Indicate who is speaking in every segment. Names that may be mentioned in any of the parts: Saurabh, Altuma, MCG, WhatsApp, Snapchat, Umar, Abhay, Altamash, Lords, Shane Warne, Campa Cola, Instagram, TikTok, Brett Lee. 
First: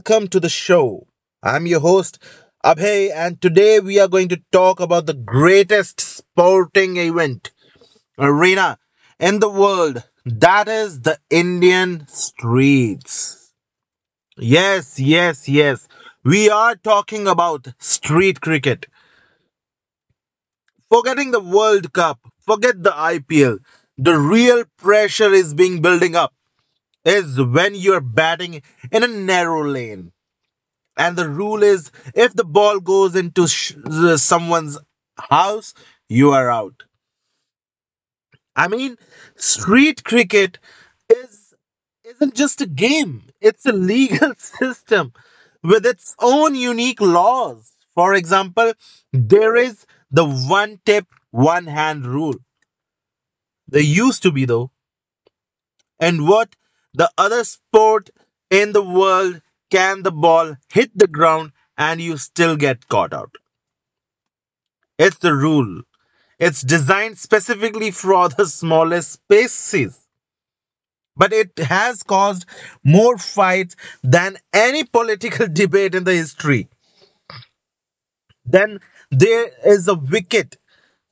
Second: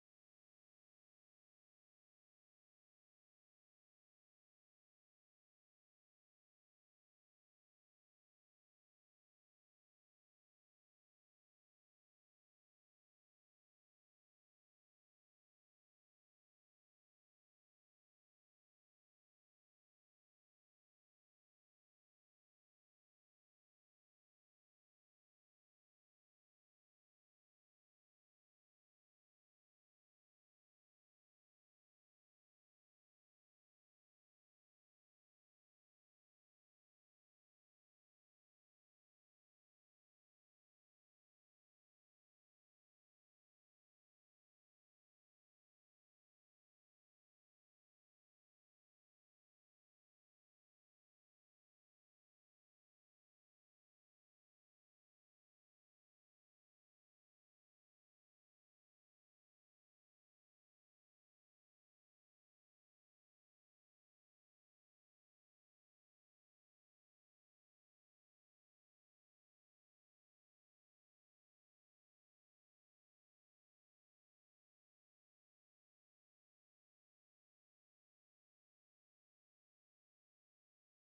Speaker 1: Welcome to the show. I'm your host, Abhay, and today we are going to talk about the greatest sporting event arena in the world, that is, the Indian streets. Yes, yes, yes. We are talking about street cricket. Forgetting the World Cup, forget the IPL. The real pressure is being building up is when you're batting in a narrow lane. And the rule is if the ball goes into someone's house, you are out. I mean, street cricket is isn't just a game. It's a legal system with its own unique laws. For example, there is the one tip, one hand rule. There used to be though. And what the other sport in the world can the ball hit the ground and you still get caught out. It's the rule. It's designed specifically for the smallest spaces. But it has caused more fights than any political debate in the history. Then there is a wicket,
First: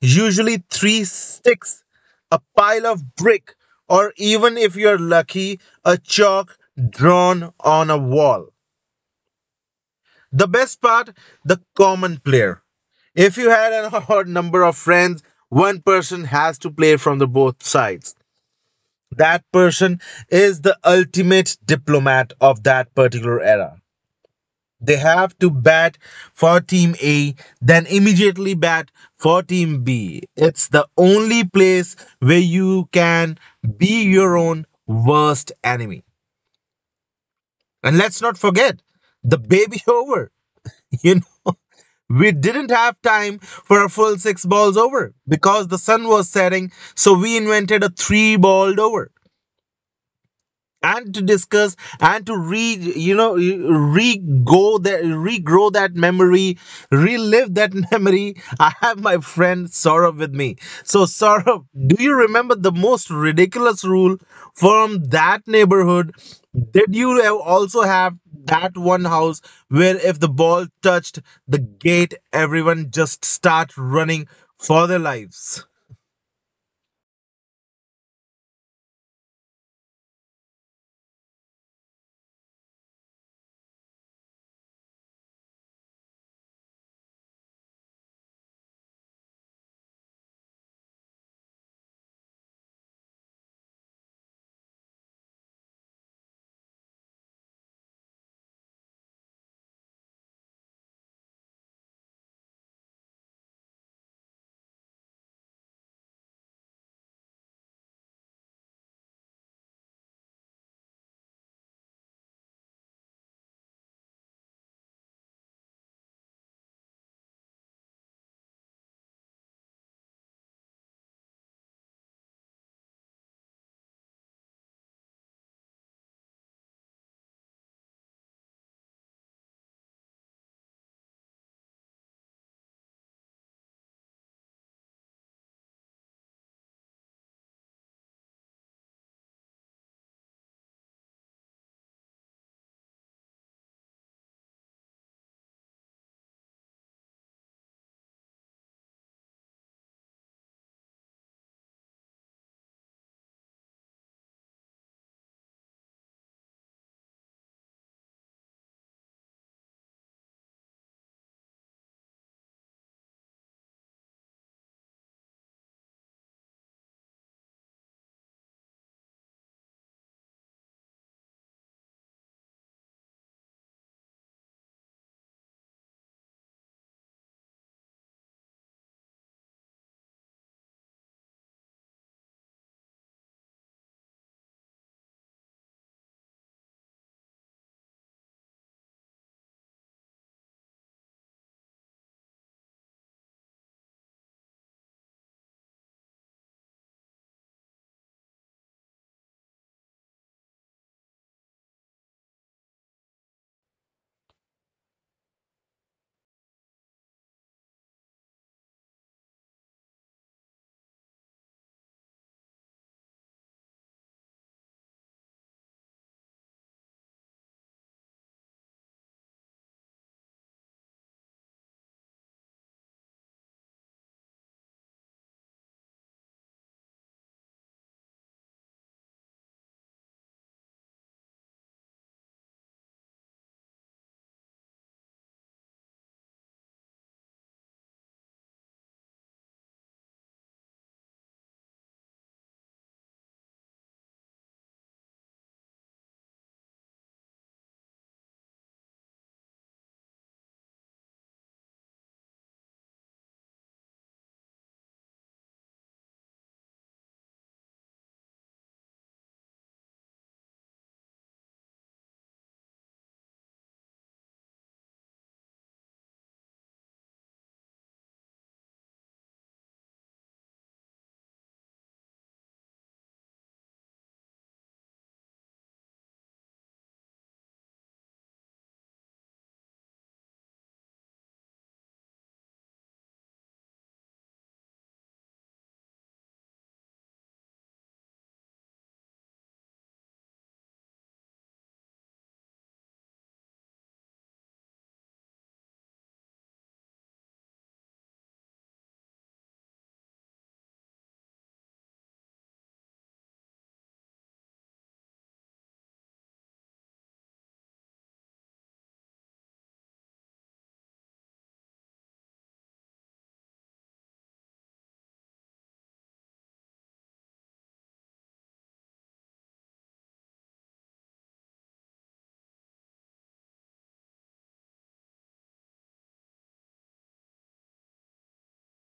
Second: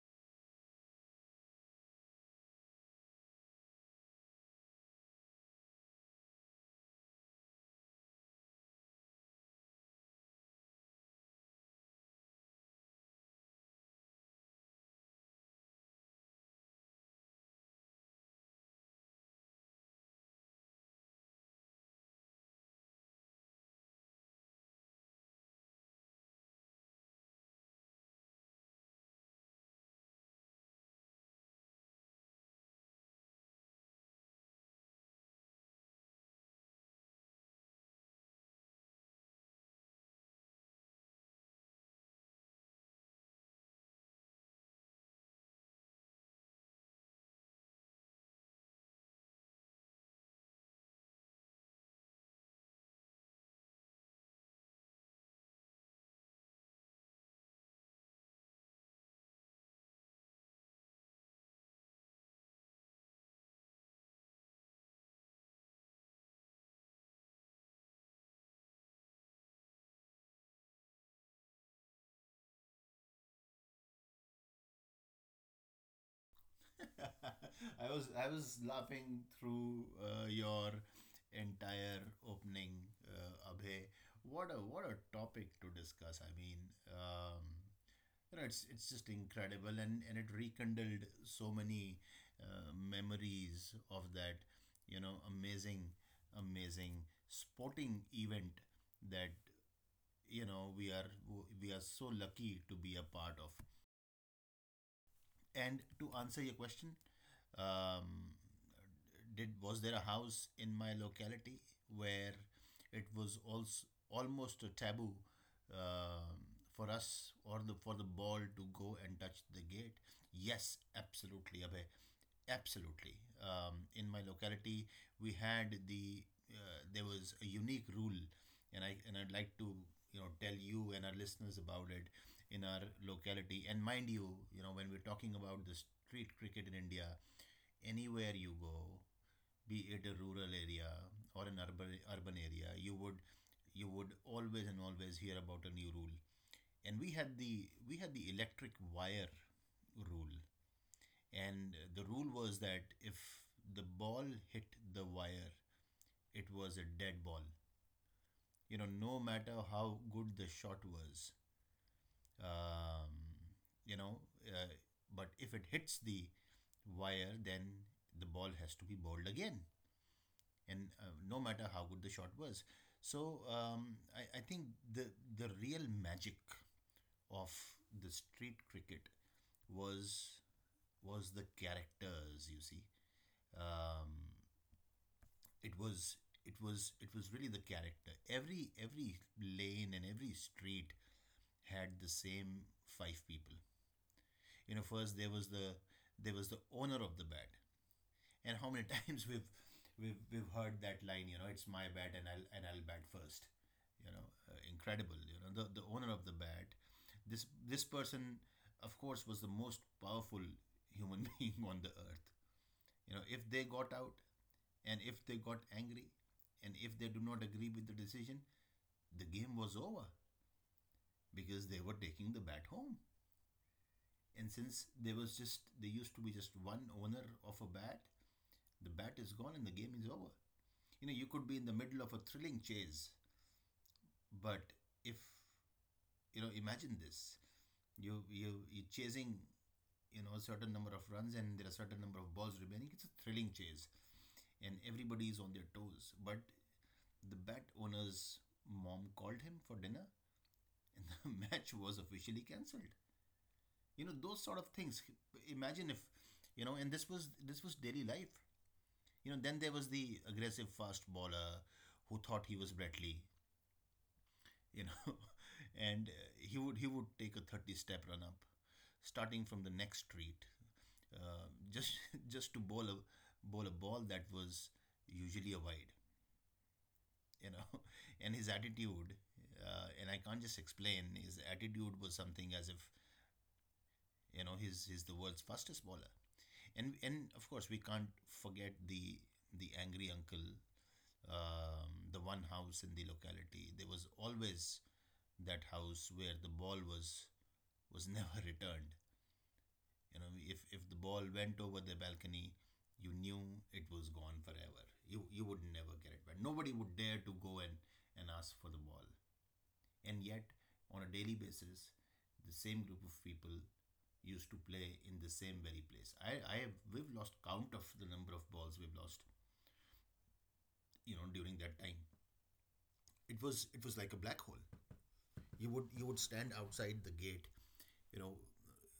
Speaker 1: usually three sticks, a pile of brick, or even if you're lucky, a chalk drawn on a wall. The best part, the common player. If you had an odd number of friends, one person has to play from the both sides. That person is the ultimate diplomat of that particular era. They have to bat for team A, then immediately bat for team B. It's the only place where you can be your own worst enemy. And let's not forget the baby over. You know, We didn't have time for a full six balls over because the sun was setting, so we invented a three balled over and to discuss and to re you know re go that regrow that memory, relive that memory. I have my friend Saurabh with me. So Saurabh, do you remember the most ridiculous rule from that neighborhood? Did you also have that one house where if the ball touched the gate, everyone just start running for their lives?
Speaker 2: I was laughing through your entire opening, Abhay. What a topic to discuss. I mean, um, it's just incredible, and it rekindled so many memories of that, you know, amazing, amazing sporting event that you know we are so lucky to be a part of. And to answer your question, um, did was there a house in my locality where it was also almost a taboo um for us or the for the ball to go and touch the gate? Yes, absolutely, Abhay, absolutely. In my locality, we had the there was a unique rule, and I'd like to you know tell you and our listeners about it in our locality. And mind you, you know, when we're talking about the street cricket in India, anywhere you go, be it a rural area or an urban area, you would always and always hear about a new rule. And we had the electric wire rule. And the rule was that if the ball hit the wire, it was a dead ball. You know, no matter how good the shot was, um, you know uh, but if it hits the wire, then the ball has to be bowled again, and no matter how good the shot was. So I think the the real magic of the street cricket was was the characters you see. um, it was it was really the character. Every lane and every street had the same five people. You know, first there was the owner of the bat. And how many times we've heard that line. You know, it's my bat, and I'll bat first. You know, incredible. You know, the owner of the bat, this person, of course, was the most powerful human being on the earth. You know, if they got out and if they got angry and if they do not agree with the decision, the game was over, because they were taking the bat home. And since there used to be just one owner of a bat, the bat is gone and the game is over. You know, you could be in the middle of a thrilling chase, but if you know, imagine this: you're chasing you know a certain number of runs and there are a certain number of balls remaining. It's a thrilling chase, and everybody is on their toes. But the bat owner's mom called him for dinner, and the match was officially cancelled. You know, those sort of things. Imagine if you know, and this was daily life. You know, then there was the aggressive fast bowler who thought he was Brett Lee. You know, and he would take a 30 step run up, starting from the next street, just just to bowl a ball that was usually a wide. You know, and his attitude, and I can't just explain. His attitude was something as if you know he's the world's fastest bowler. And of course we can't forget the angry uncle. The one house in the locality. There was always that house where the ball was never returned. You know, if the ball went over the balcony, you knew it was gone forever. You would never get it back. Nobody would dare to go and ask for the ball. And yet, on a daily basis, the same group of people used to play in the same very place. I have we've lost count of the number of balls we've lost. You know, during that time, it was like a black hole. You would stand outside the gate, you know,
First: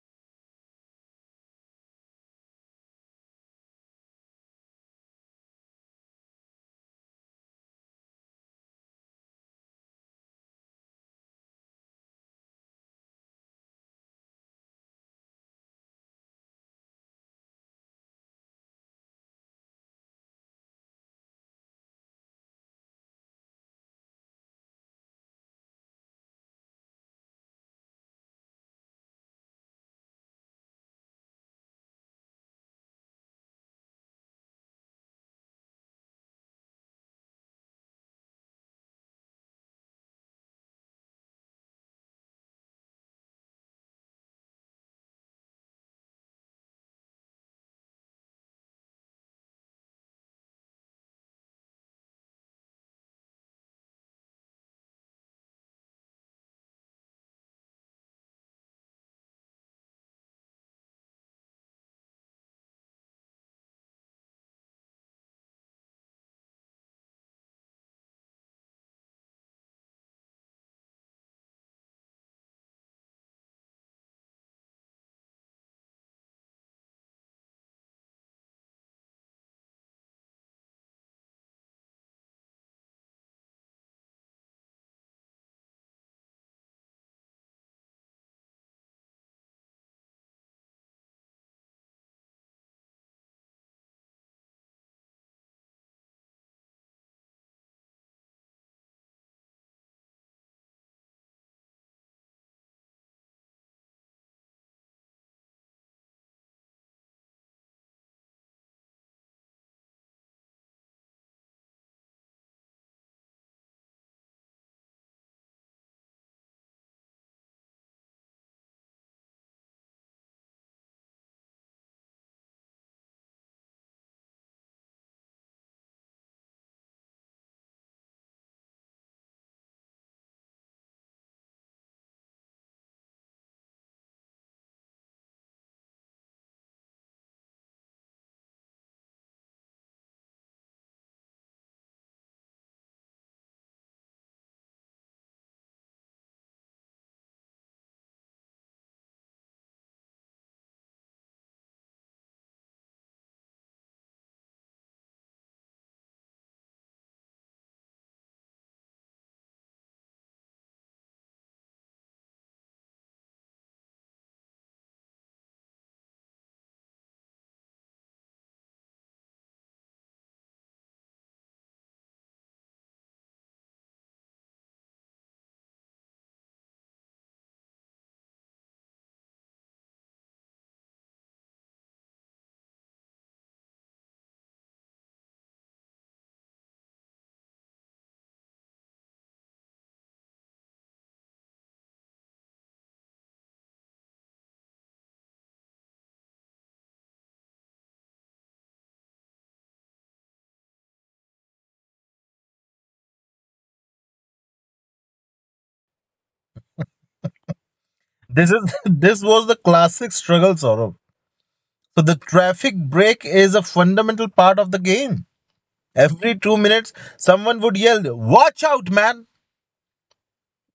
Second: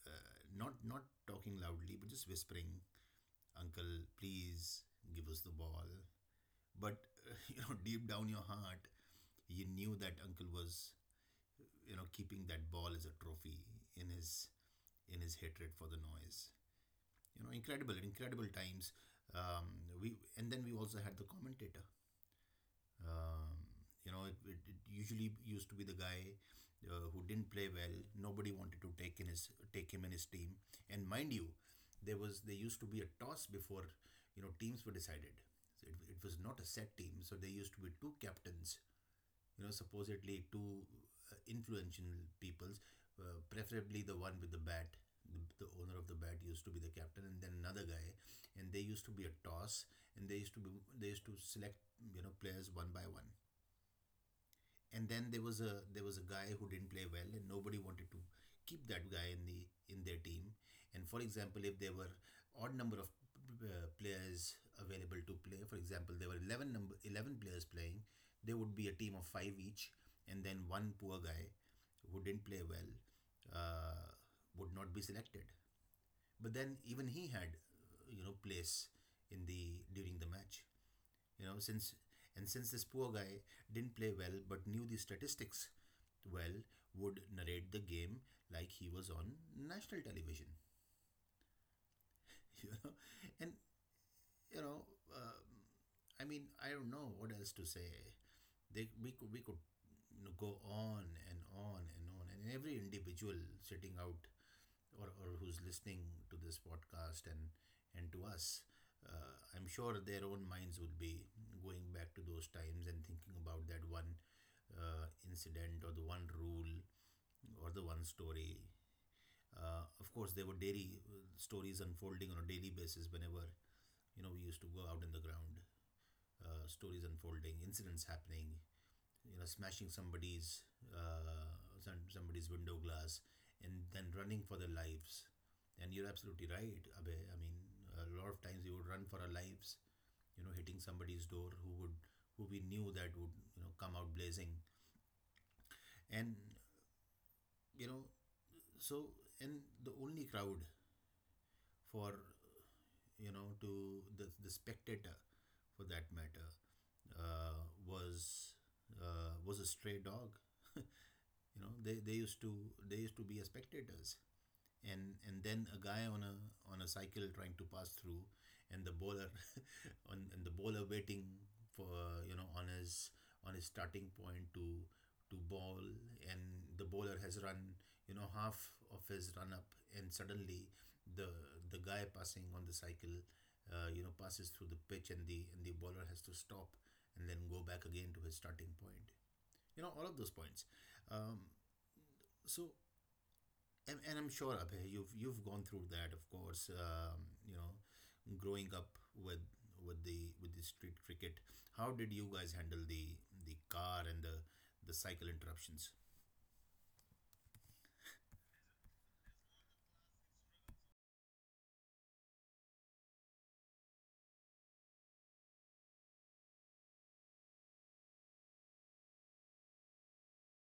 Speaker 2: uh, not talking loudly, but just whispering, "Uncle, please give us the ball." But you know, deep down your heart, you knew that uncle was you know keeping that ball as a trophy in his hatred for the noise. You know, incredible, incredible times. We And then we also had the commentator. um, you know, it usually used to be the guy who didn't play well. Nobody wanted to take him in his team. And mind you, there used to be a toss before you know teams were decided. So it was not a set team. So there used to be two captains. You know, supposedly two influential peoples, preferably the one with the bat, the, the owner of the bat used to be the captain, and then another guy, and they used to be a toss, and they used to select you know players one by one. And then there was a guy who didn't play well, and nobody wanted to keep that guy in the in their team. And for example, if there were odd number of players available to play, for example, there were 11 number 11 players playing, there would be a team of 5 each. And then one poor guy who didn't play well, uh, would not be selected. But then even he had you know place in the during the match, you know, since this poor guy didn't play well, but knew the statistics well, would narrate the game like he was on national television. You know, and you know, uh, I mean, I don't know what else to say. They we could you know, go on and on and on. And every individual sitting out, or who's listening to this podcast and to us, I'm sure their own minds will be going back to those times and thinking about that one incident or the one rule or the one story. Of course, there were daily stories unfolding on a daily basis whenever you know we used to go out in the ground. Stories unfolding, incidents happening. You know, smashing somebody's uh, somebody's window glass, and then running for their lives. And you're absolutely right, Abhay. I mean, a lot of times we would run for our lives, you know, hitting somebody's door who would who we knew that would you know come out blazing. And you know, so. And the only crowd for you know to the spectator for that matter, uh, was was a stray dog. You know, they used to be a spectators. And then a guy on a cycle trying to pass through. And the bowler on and the bowler waiting for you know on his starting point to ball. And the bowler has run you know half of his run up, and suddenly the guy passing on the cycle, you know passes through the pitch, and the bowler has to stop and then go back again to his starting point. You know, all of those points. Um, so and I'm sure, Abhay, you've gone through that, of course. You know, growing up with with the street cricket, how did you guys handle the car and the cycle interruptions?
Speaker 1: This is this was the classic struggle, Saurabh. So the traffic break is a fundamental part of the game. Every 2 minutes, someone would yell, "Watch out, man!"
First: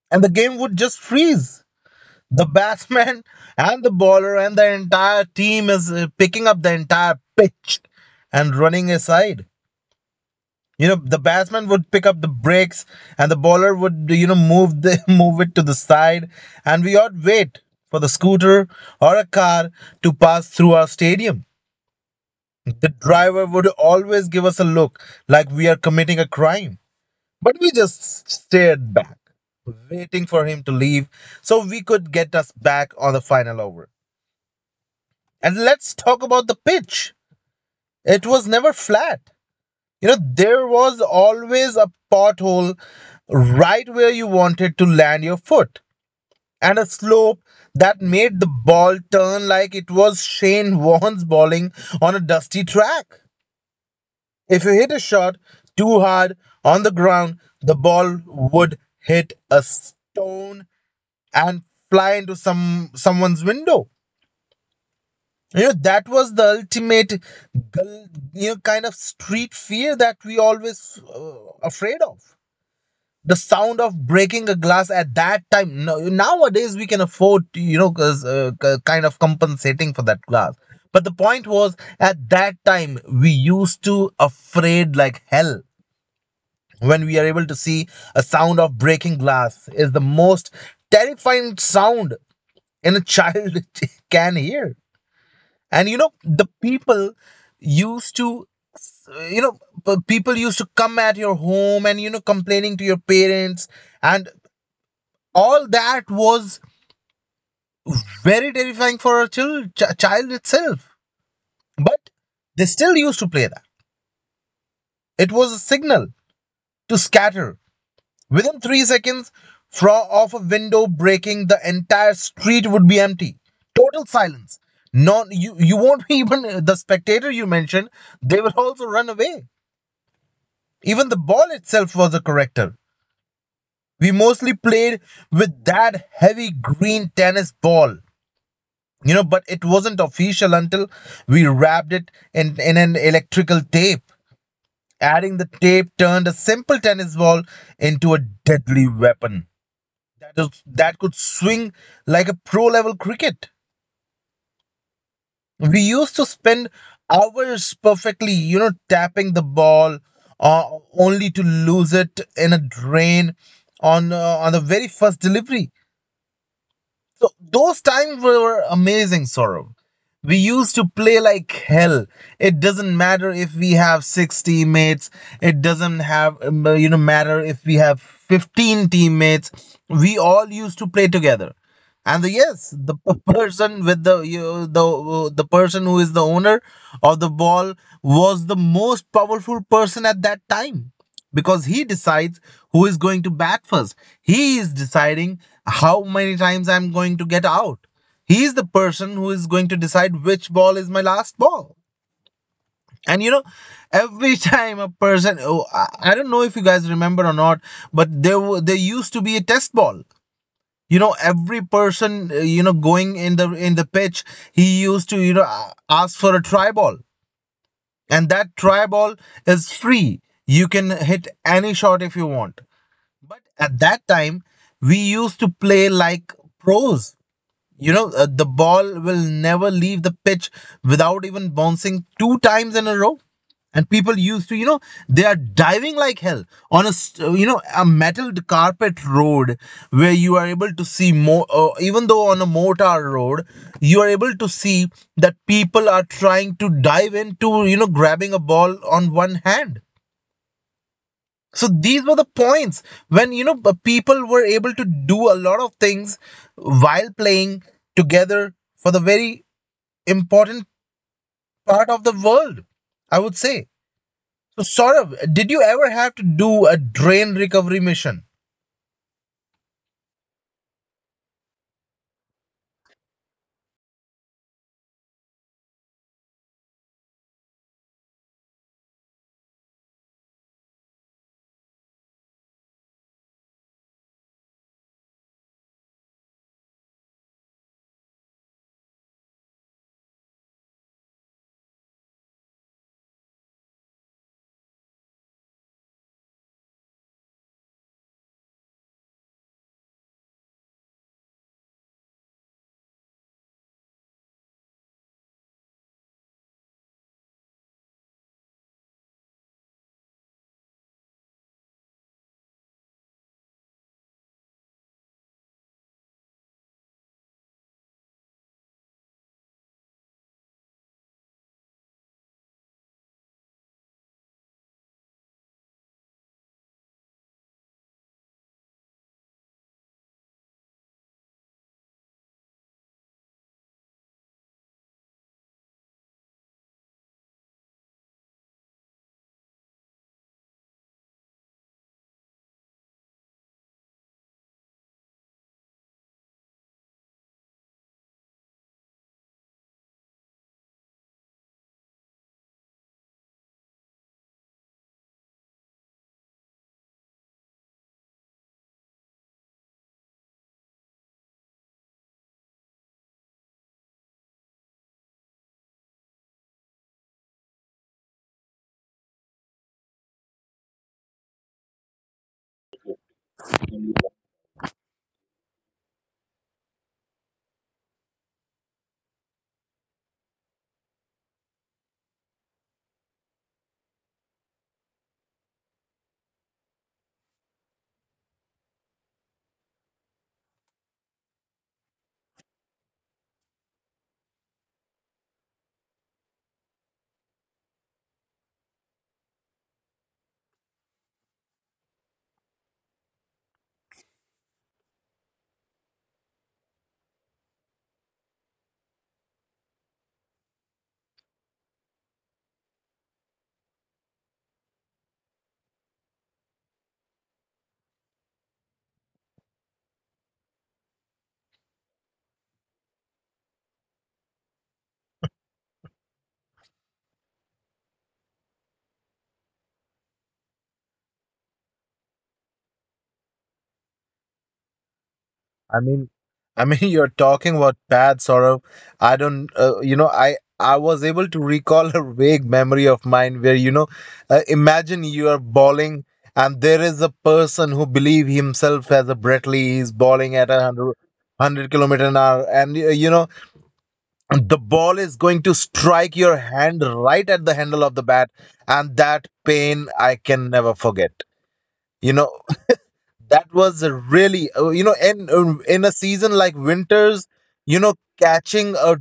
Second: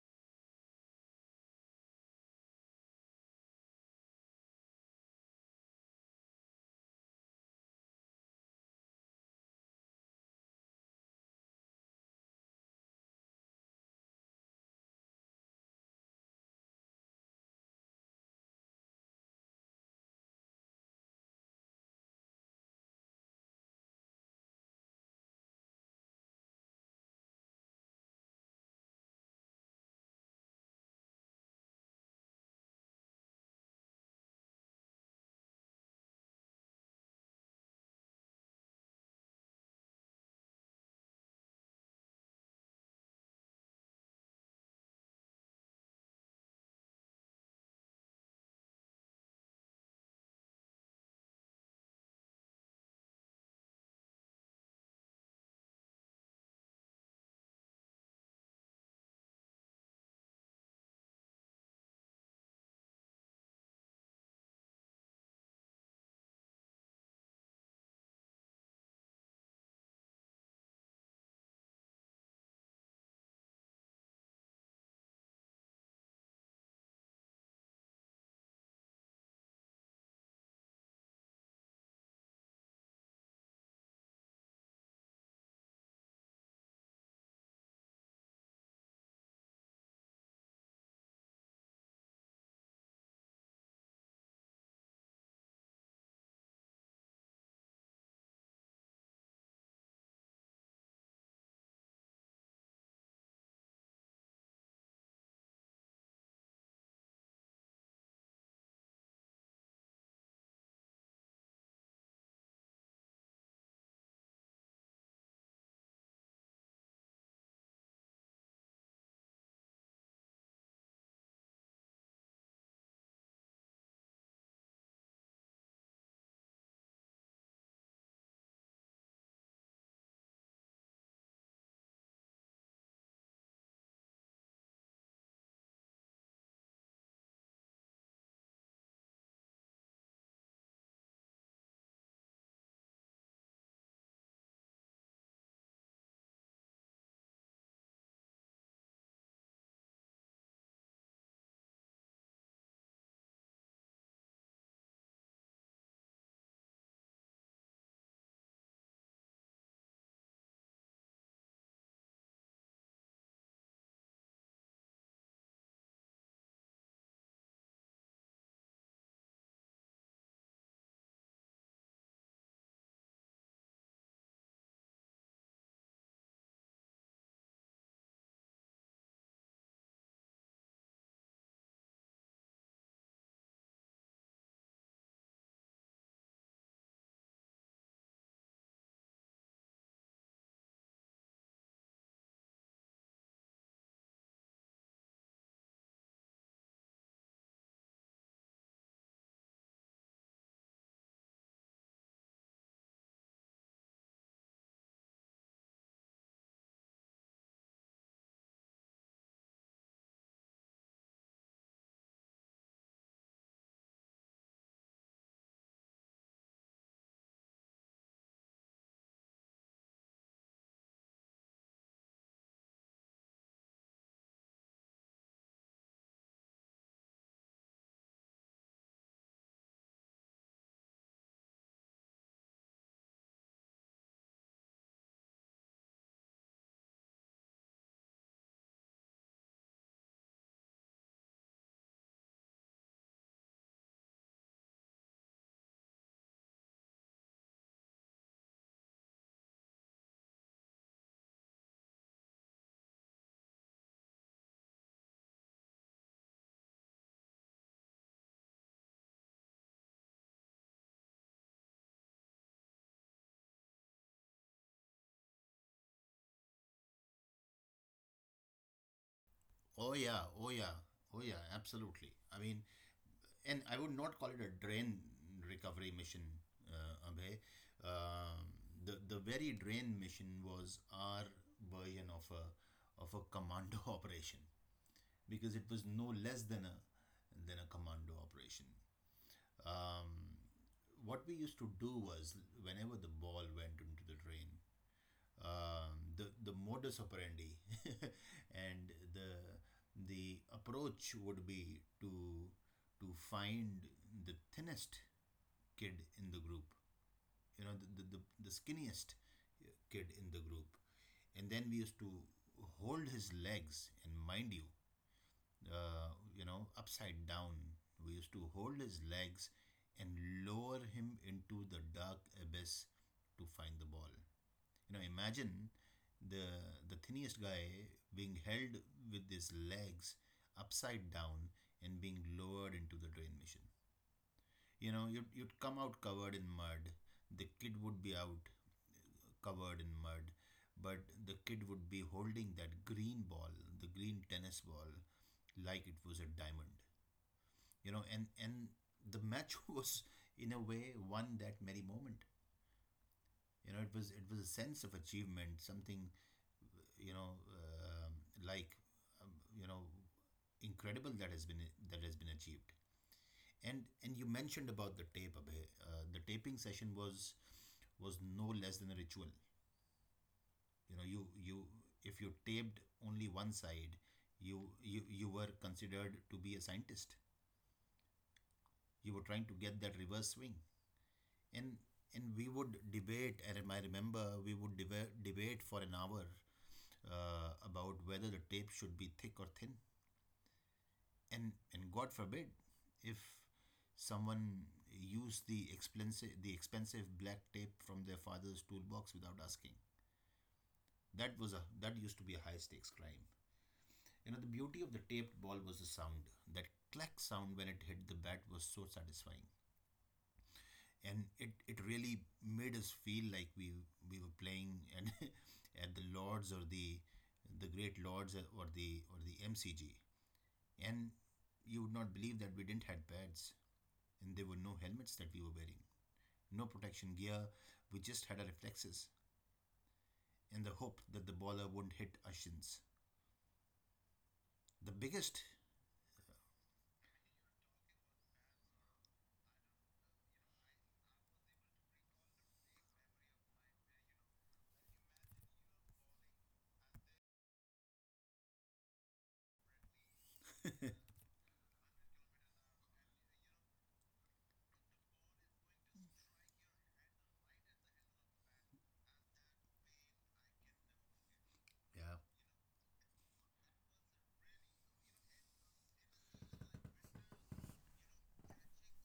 Speaker 1: And the game would just freeze. The batsman and the bowler and the entire team is picking up the entire pitch and running aside. You know, the batsman would pick up the breaks and the bowler would, you know, move the, move it to the side. And we ought wait for the scooter or a car to pass through our stadium. The driver would always give us a look like we are committing a crime, but we just stared back, waiting for him to leave so we could get us back on the final over. And let's talk about the pitch. It was never flat. You know, there was always a pothole right where you wanted to land your foot, and a slope that made the ball turn like it was Shane Warne's bowling on a dusty track. If you hit a shot too hard on the ground, the ball would hit a stone and fly into someone's window. You know, that was the ultimate, gal- kind of street fear that we always afraid of. The sound of breaking a glass at that time. No, nowadays we can afford, you know, 'cause, kind of compensating for that glass. But the point was, at that time we used to afraid like hell. When we are able to see, a sound of breaking glass is the most terrifying sound in a child can hear. And you know the people used to, you know, people used to come at your home and you know complaining to your parents, and all that was very terrifying for a child itself. But they still used to play that. It was a signal to scatter. Within 3 seconds, from off a window breaking, the entire street would be empty. Total silence. No, you won't be even the spectator you mentioned. They will also run away. Even the ball itself was a corrector. We mostly played with that heavy green tennis ball, you know, but it wasn't official until we wrapped it in an electrical tape. Adding the tape turned a simple tennis ball into a deadly weapon. That could swing like a pro level cricket. We used to spend hours perfectly, you know, tapping the ball, uh, only to lose it in a drain on the very first delivery. So those times were amazing, Saurabh. We used to play like hell. It doesn't matter if we have six teammates. It doesn't have you know matter if we have 15 teammates. We all used to play together. And yes, the p- person with the you, the person who is the owner of the ball was the most powerful person at that time because he decides who is going to bat first. He is deciding how many times I'm going to get out. He is the person who is going to decide which ball is my last ball. And you know, every time a person, oh, I don't know if you guys remember or not, but there used to be a test ball. You know, every person, you know, going in the pitch, he used to, you know, ask for a try ball, and that try ball is free. You can hit any shot if you want. But at that time, we used to play like pros. You know, the ball will never leave the pitch without even bouncing two times in a row. And people used to, you know, they are diving like hell on you know, a metalled carpet road where you are able to see more, even though on a mortar road, you are able to see that people are trying to dive into, you know, grabbing a ball on one hand. So these were the points when you know people were able to do a lot of things while playing together for the very important part of the world, I would say. So Saurav, did you ever have to do a drain recovery mission?
Speaker 2: Oh yeah, oh yeah, oh yeah, absolutely. I mean, and I would not call it a drain recovery mission, Abhay. Um, the very drain mission was our version of a commando operation, because it was no less than a commando operation. Um, what we used to do was whenever the ball went into the drain, the modus operandi and the approach would be to find the thinnest kid in the group, you know, the skinniest kid in the group, and then we used to hold his legs, and mind you, uh, you know, upside down. We used to hold his legs and lower him into the dark abyss to find the ball. You know, imagine the the thinnest guy being held with his legs upside down and being lowered into the drain machine. You know, you'd come out covered in mud. The kid would be out covered in mud, but the kid would be holding that green ball, the green tennis ball, like it was a diamond. You know, and the match was in a way won that merry moment. You know, it was a sense of achievement, something you know um like um, you know incredible that has been achieved. And you mentioned about the tape, Abhay. The taping session was no less than a ritual. You know, you if you taped only one side, you were considered to be a scientist. You were trying to get that reverse swing, and we would debate. And I remember we would debate for an hour about whether the tape should be thick or thin. And God forbid if someone used the expensive black tape from their father's toolbox without asking. That was a that used to be a high stakes crime. You know, the beauty of the taped ball was the sound. That clack sound when it hit the bat was so satisfying. And it really made us feel like we were playing and at the Lords or the great Lords or the MCG. And you would not believe that we didn't had pads, and there were no helmets that we were wearing, no protection gear. We just had our reflexes in the hope that the baller wouldn't hit our shins. The
Speaker 1: I mean, I mean, you're talking about bad sorrow. I don't, you know, I was able to recall a vague memory of mine where, you know, imagine you are bowling and there is a person who believe himself as a Brett Lee is bowling at a hundred-kilometer an hour, and you know the ball is going to strike your hand right at the handle of the bat, and that pain I can never forget.
Speaker 2: yeah,
Speaker 1: You know, that was a really you know in a season like winters, you know, catching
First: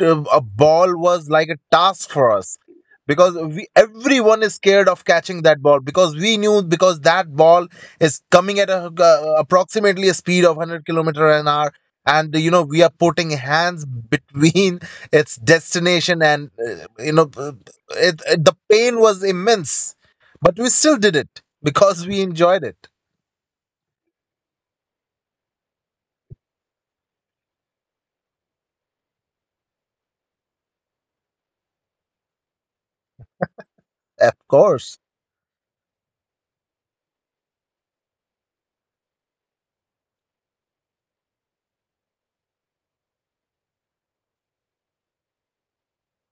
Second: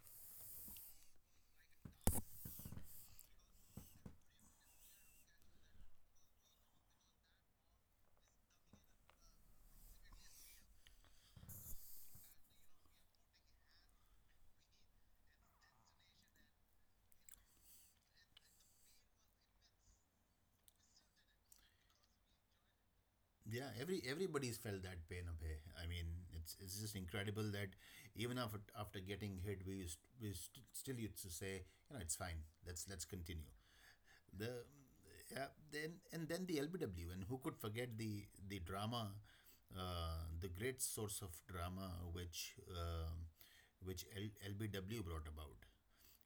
Speaker 1: a ball was like a task for us because we everyone is scared of catching that ball because we knew because that ball is coming at approximately a speed of 100-kilometer an hour, and you know we are putting hands between its destination. And the pain was immense, but we still did it because we enjoyed it.
Speaker 2: yeah. Everybody's felt that pain, Abhay. I mean, it's just incredible that even after getting hit, we used, we st- still used to say, you know, it's fine. Let's continue.
Speaker 1: Of
Speaker 2: The
Speaker 1: course.
Speaker 2: Yeah, then and then the LBW, and who could forget the drama, the great source of drama which LBW brought about.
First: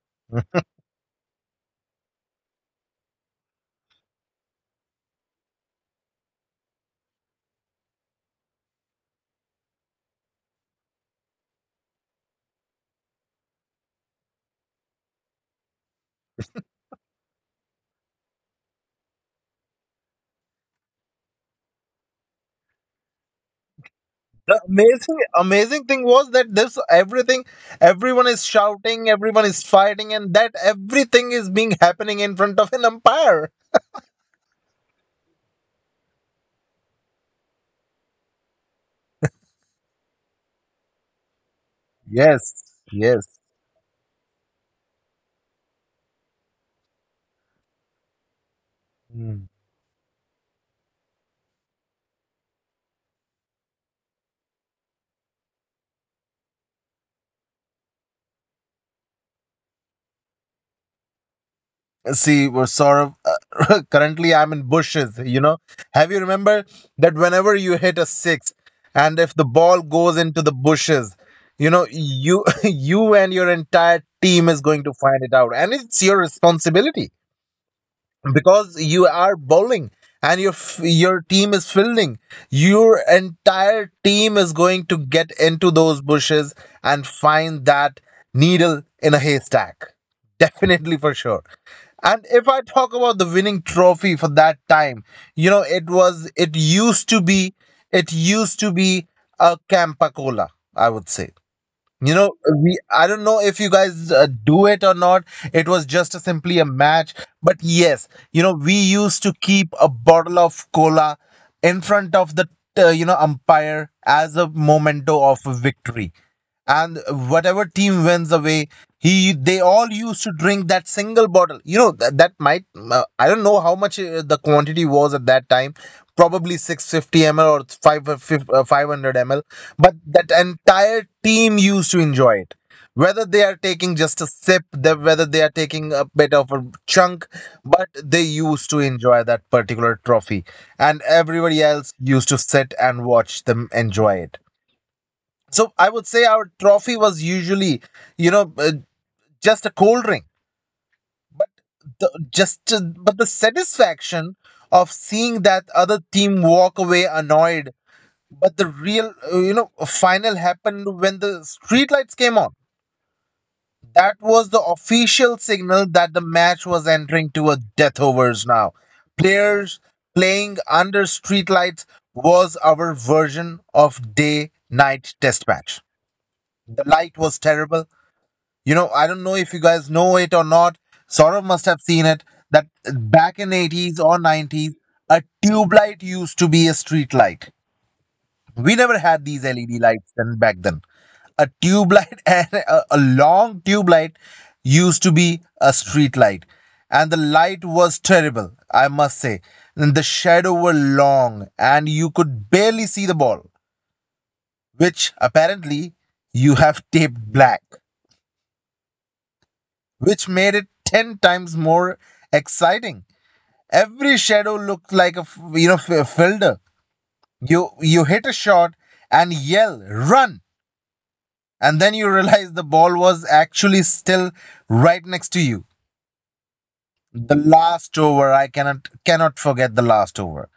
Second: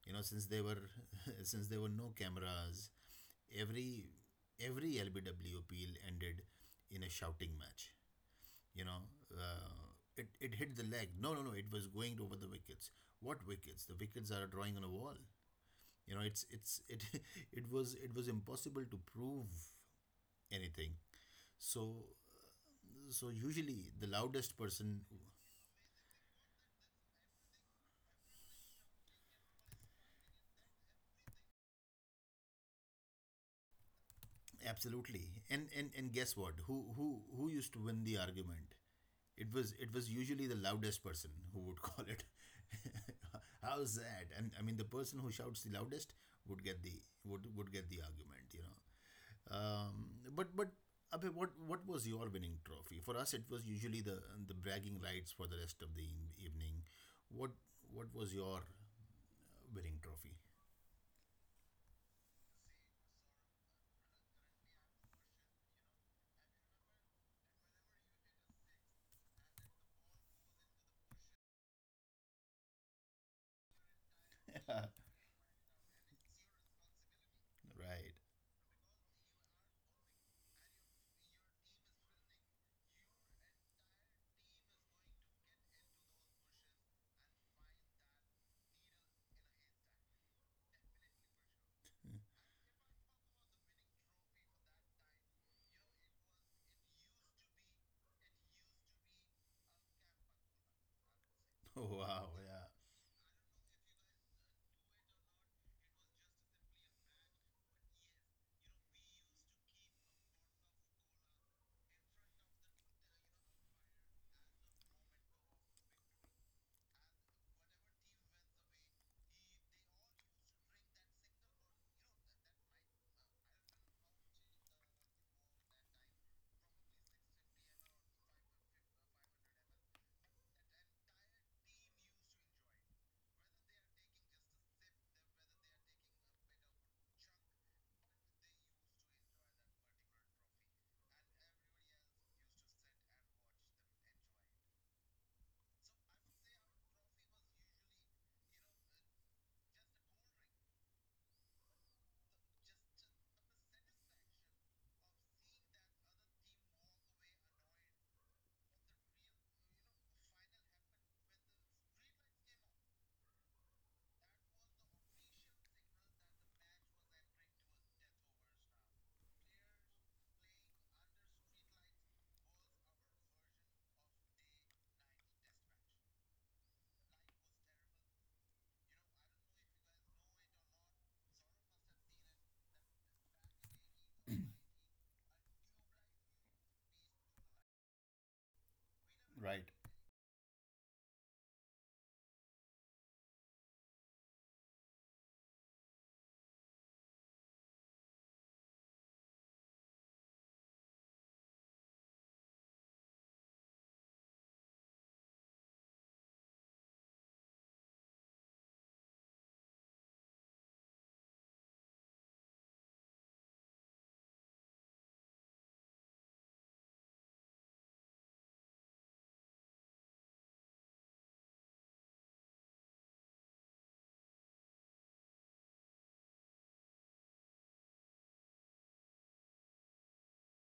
Speaker 2: You know, since there were since there were no cameras, every every LBW appeal ended in a shouting match. You know, uh, it hit the leg. No, no, no. It was going over the wickets. What wickets? The wickets are drawing on a wall. You know, it's it it was impossible to prove anything, so usually the loudest
Speaker 1: The
Speaker 2: person.
Speaker 1: amazing amazing thing was that this everything, everyone is shouting, everyone is fighting, and that everything is being happening in front of an umpire.
Speaker 2: Absolutely. And guess what, who used to win the argument? It was usually the loudest person who would call it.
Speaker 1: Yes. Yes.
Speaker 2: How's that? And I mean, the person who shouts the loudest would get the would get the argument, you know. Um, but Abhay, what was your winning trophy? For us, it was usually the bragging rights for the rest of the evening. What was your winning trophy?
Speaker 1: See, we well, Saurav, currently I'm in bushes, you know. Have you remember that whenever you hit a six and if the ball goes into the bushes, you know, you you and your entire team is going to find it out, and it's your responsibility
Speaker 2: Right.
Speaker 1: because you are bowling and your your team is fielding. Your entire team is going to get into those bushes and find that needle in a haystack, definitely for sure. And if I talk about the winning trophy for that time, you know, it used to be, it used to be a Campa Cola, I would say.
Speaker 2: Oh,
Speaker 1: You
Speaker 2: wow.
Speaker 1: know,
Speaker 2: Yeah.
Speaker 1: we, I don't know if you guys do it or not. It was just a, simply a match, but yes, you know, we used to keep a bottle of cola in front of the you know umpire as a memento of victory. And whatever team wins away, he they all used to drink that single bottle. You know that that might I don't know how much the quantity was at that time. Probably 650 ml or 5 500 ml, but that entire team used to enjoy it, whether they are taking just a sip, whether they are taking a bit of a chunk, but they used to enjoy that particular trophy, and everybody else used to sit and watch them enjoy it. So I would say our trophy was usually, you know uh, just a cold drink, the, just but the satisfaction of seeing that other team walk away annoyed. But the real final happened when the streetlights came on. That was the official signal that the match was entering to a death overs now. Players playing under streetlights was our version of day night test match. The light was terrible. You know, I don't know if you guys know it or not. Saurav must have seen it that back in 80's or 90's, a tube light used to be a street light. We never had
Speaker 2: Right.
Speaker 1: these LED lights then back then. A tube light and a long tube light used to be a street light, and the light was terrible, I must say. And the shadow were long, and you could barely see the ball, which apparently you have taped black, which made it ten times more exciting. Every shadow looked like a f- you know f- a fielder. You hit a shot and yell run. And then you realize the ball was actually still right next to you. The last over, I cannot forget the last over.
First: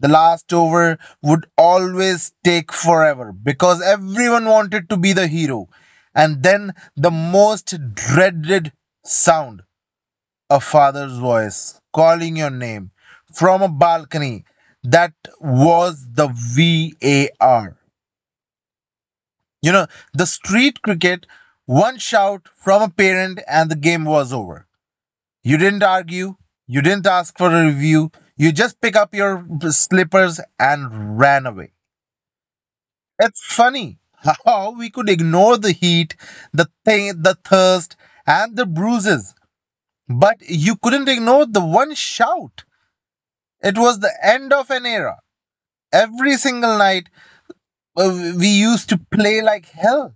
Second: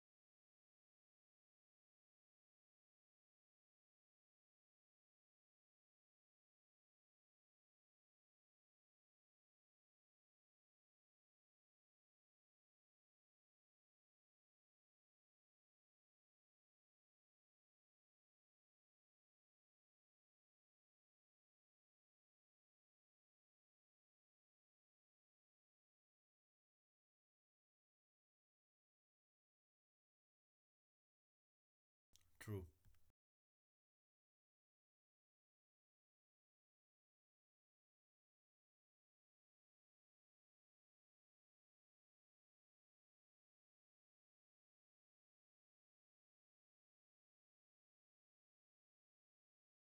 Speaker 1: The last over would always take forever because everyone wanted to be the hero. And then the most dreaded sound, a father's voice calling your name from a balcony. That was the VAR. You know, the street cricket, one shout from a parent and the game was over. You didn't argue, you didn't ask for a review, you just pick up your slippers and ran away.
Speaker 2: True.
Speaker 1: It's funny how we could ignore the heat, the thirst, and the bruises, but you couldn't ignore the one shout. It was the end of an era. Every single night, we used to play like hell.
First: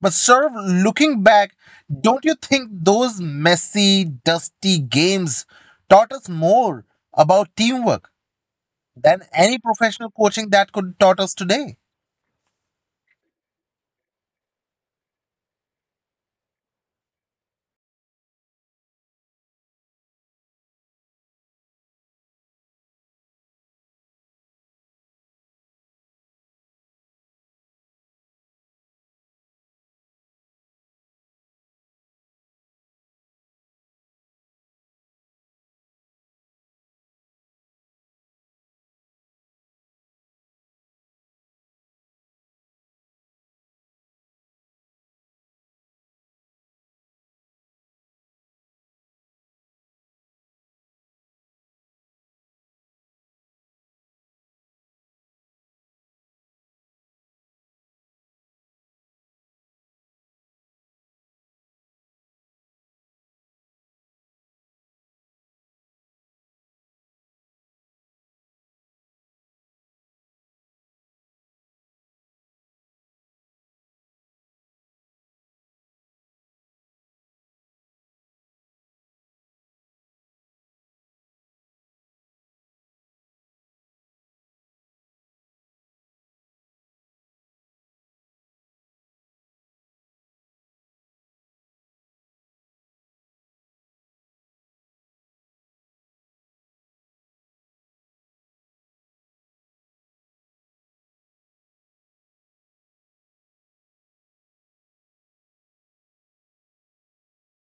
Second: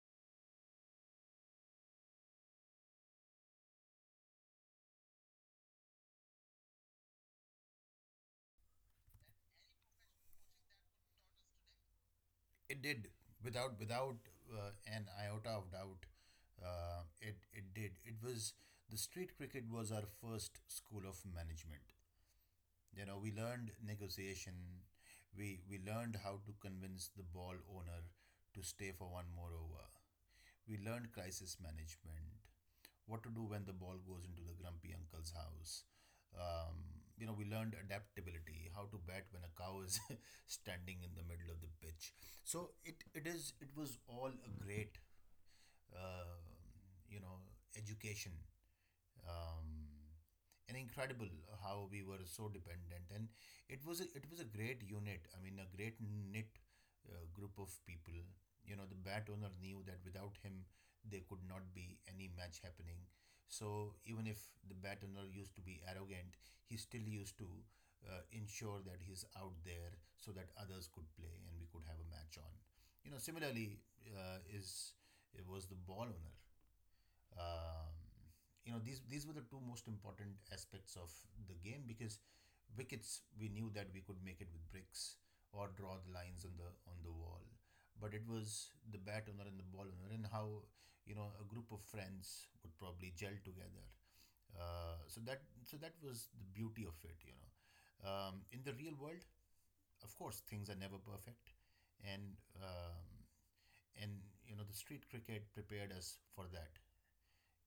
Speaker 1: But sir, looking back, don't you think those messy, dusty games taught us more about teamwork than any professional coaching that could taught us today?
Speaker 2: It did, without an iota of doubt. It did. It was The street cricket was our first school of management. You know, we learned negotiation. We learned how to convince the ball owner to stay for one more over. We learned crisis management, what to do when the ball goes into the grumpy uncle's house. You know, we learned adaptability, how to bat when a cow is standing in the middle of the pitch. So it was all a great uh, you know, education, um, and incredible how we were so dependent. And it was it was a great knit group of people. You know, the bat owner knew that without him there could not be any match happening, so even if the bat owner used to be arrogant, he still used to ensure that he's out there so that others could play and we could have a match on. You know, similarly, is it was the ball owner. um, you know, these were the two most important aspects of the game, because wickets, we knew that we could make it with bricks or draw the lines on the wall, but it was the bat owner and the ball owner and how, you know, a group of friends would probably gel together. So that was the beauty of it. You know, in the real world, of course, things are never perfect, and um, and you know, the street cricket prepared us for that.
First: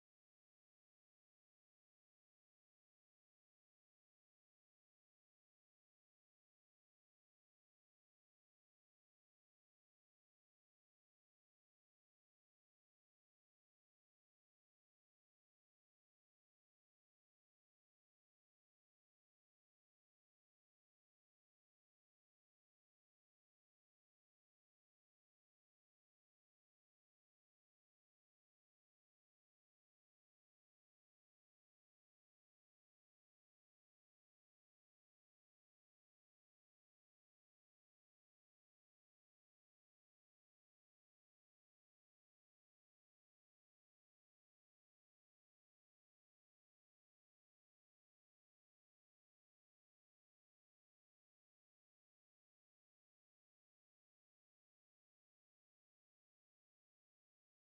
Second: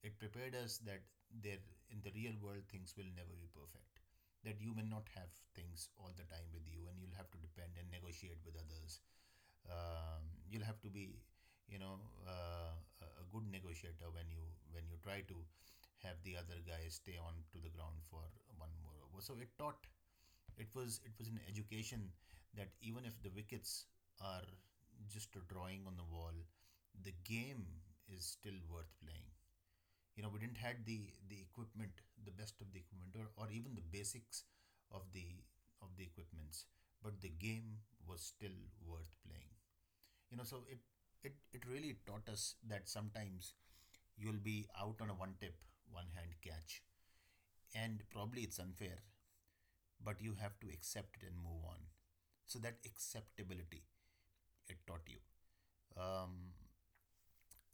Speaker 2: It prepared us that there in the real world, things will never be perfect. That you may not have things all the time with you, and you'll have to depend and negotiate with others. You'll have to be, you know, uh, good negotiator when you try to have the other guy stay on to the ground for one more over. So it taught. It was an education that even if the wickets are just a drawing on the wall, the game is still worth playing. You know, we didn't had the equipment, the best of the equipment, or even the basics of the of the equipments, but the game was still worth playing. You know, so it really taught us that sometimes you'll be out on a one tip, one hand catch, and probably it's unfair, but you have to accept it and move on. So that acceptability, it taught you. um,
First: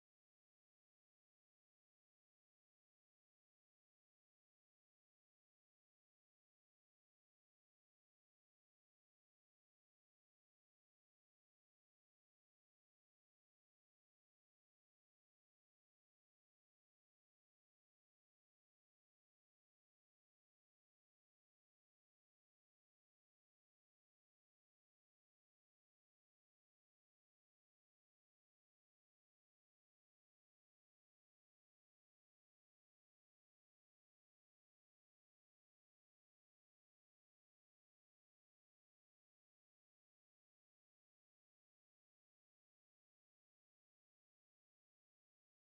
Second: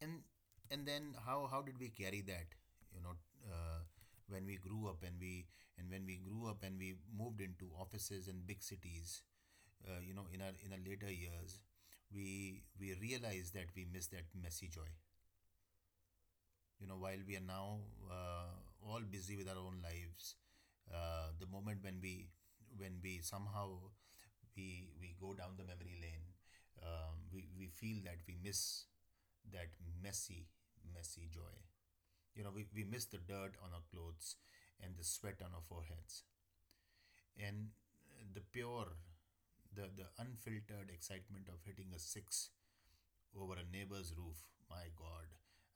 Speaker 2: and and then how did we carry that? You know, uh, when we grew up and we and when we grew up and we moved into offices in big cities, you know, in our later years, we realized that we missed that messy joy. You know, while we are now uh, all busy with our own lives, the moment when we somehow we go down the memory lane, we feel that we miss that messy messy joy. You know, we miss the dirt on our clothes and the sweat on our foreheads, and the pure, the unfiltered excitement of hitting a six over a neighbor's roof. My god,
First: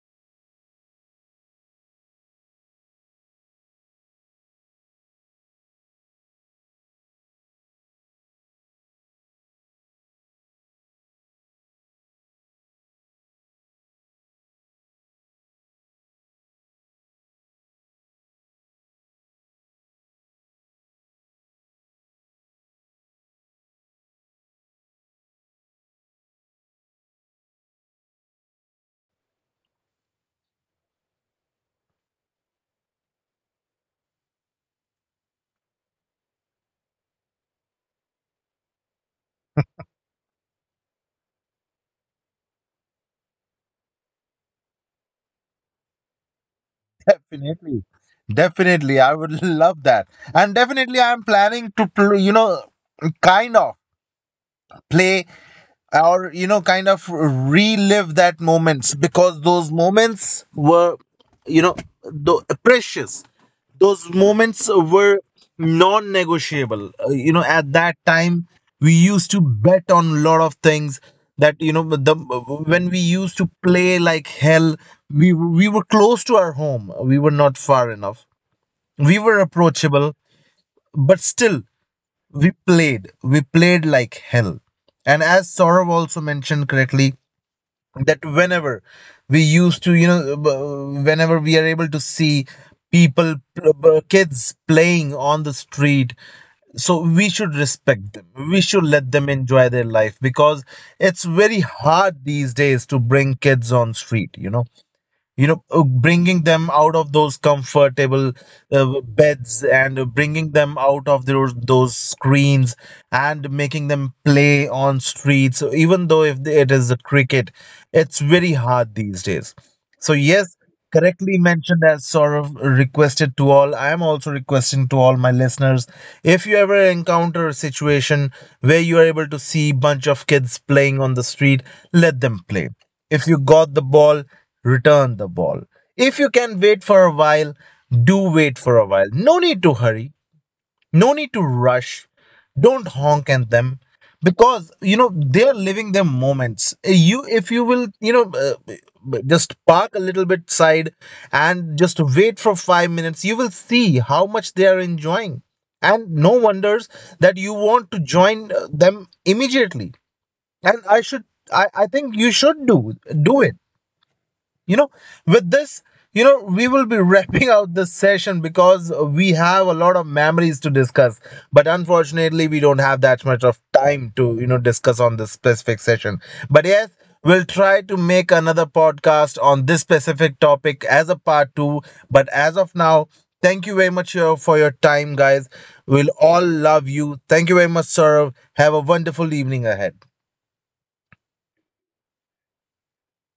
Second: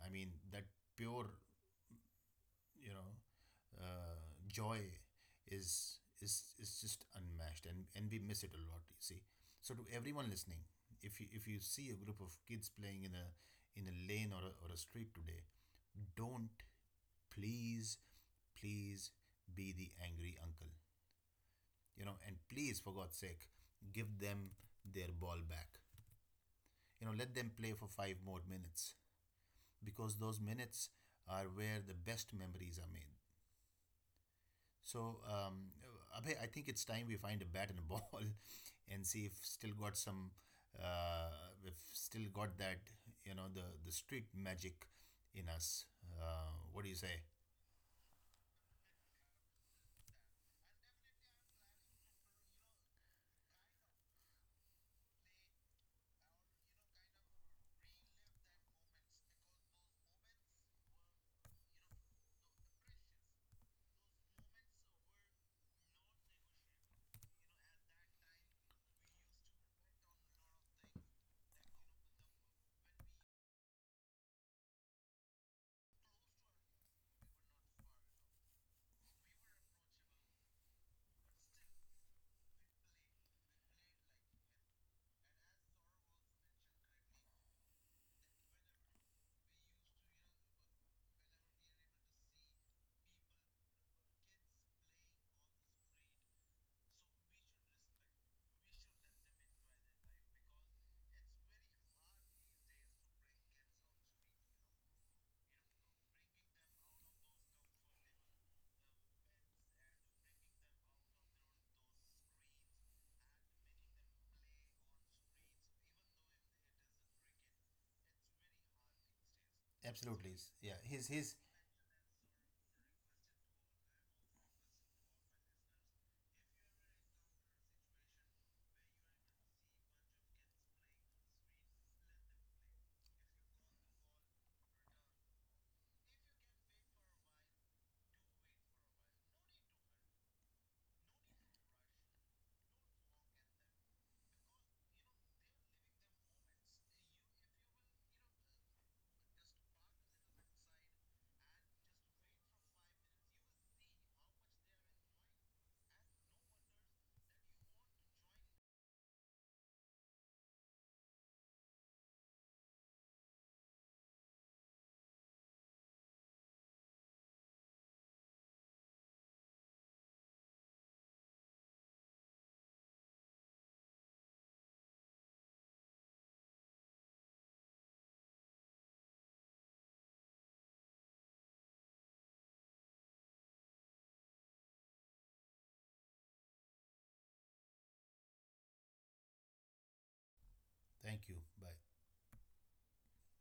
Speaker 2: I mean that pure, you know, uh, joy is just unmatched, and we miss it a lot, you see. So to everyone listening, if you see a group of kids playing in a lane or a street today, don't, please, please be the angry uncle. You know, and please, for god's sake, give them their ball back. You know, let them play for five more minutes, because those minutes are where the best memories are made. So, Abhay, I think it's time we find a bat and a ball and see if still got some, uh, if still got that, you know, the street magic in us. What do you say?
Speaker 1: Definitely. Definitely, I would love that. And definitely I'm planning to pl- you know kind of play, or you know, kind of relive that moments, because those moments were, you know, precious. Those moments were non-negotiable. You know, at that time we used to bet on a lot of things, that you know, the when we used to play like hell, we were close to our home, we were not far enough, we were approachable, but still we played, we played like hell. And as Saurav also mentioned correctly, that whenever we used to, you know, whenever we are able to see people kids playing on the street, so we should respect them, we should let them enjoy their life, because it's very hard these days to bring kids on street. You know, you know, bringing them out of those comfortable beds, and bringing them out of those screens, and making them play on streets. So even though if it is a cricket, it's very hard these days, so
Speaker 2: Absolutely.
Speaker 1: yes,
Speaker 2: Yeah.
Speaker 1: correctly
Speaker 2: His,
Speaker 1: mentioned. As sort of requested to all, I am also requesting to all my listeners, if you ever encounter a situation where you are able to see bunch of kids playing on the street, let them play. If you got the ball, return the ball. If you can wait for a while, do wait for a while. No need to hurry, no need to rush, don't honk at them. Because you know, they're living their moments. You, if you will, you know, just park a little bit side and just wait for 5 minutes, you will see how much they are enjoying, and no wonders that you want to join them immediately. And I think you should do do it. You know, with this, you know, we will be wrapping out this session, because we have a lot of memories to discuss, but unfortunately we don't have that much of time to, you know, discuss on this specific session. But yes, we'll try to make another podcast on this specific topic as a part 2. But as of now, thank you very much for your time, guys. We'll all love you. Thank you very much, sir. Have a wonderful evening ahead.
Speaker 2: thank you. Bye.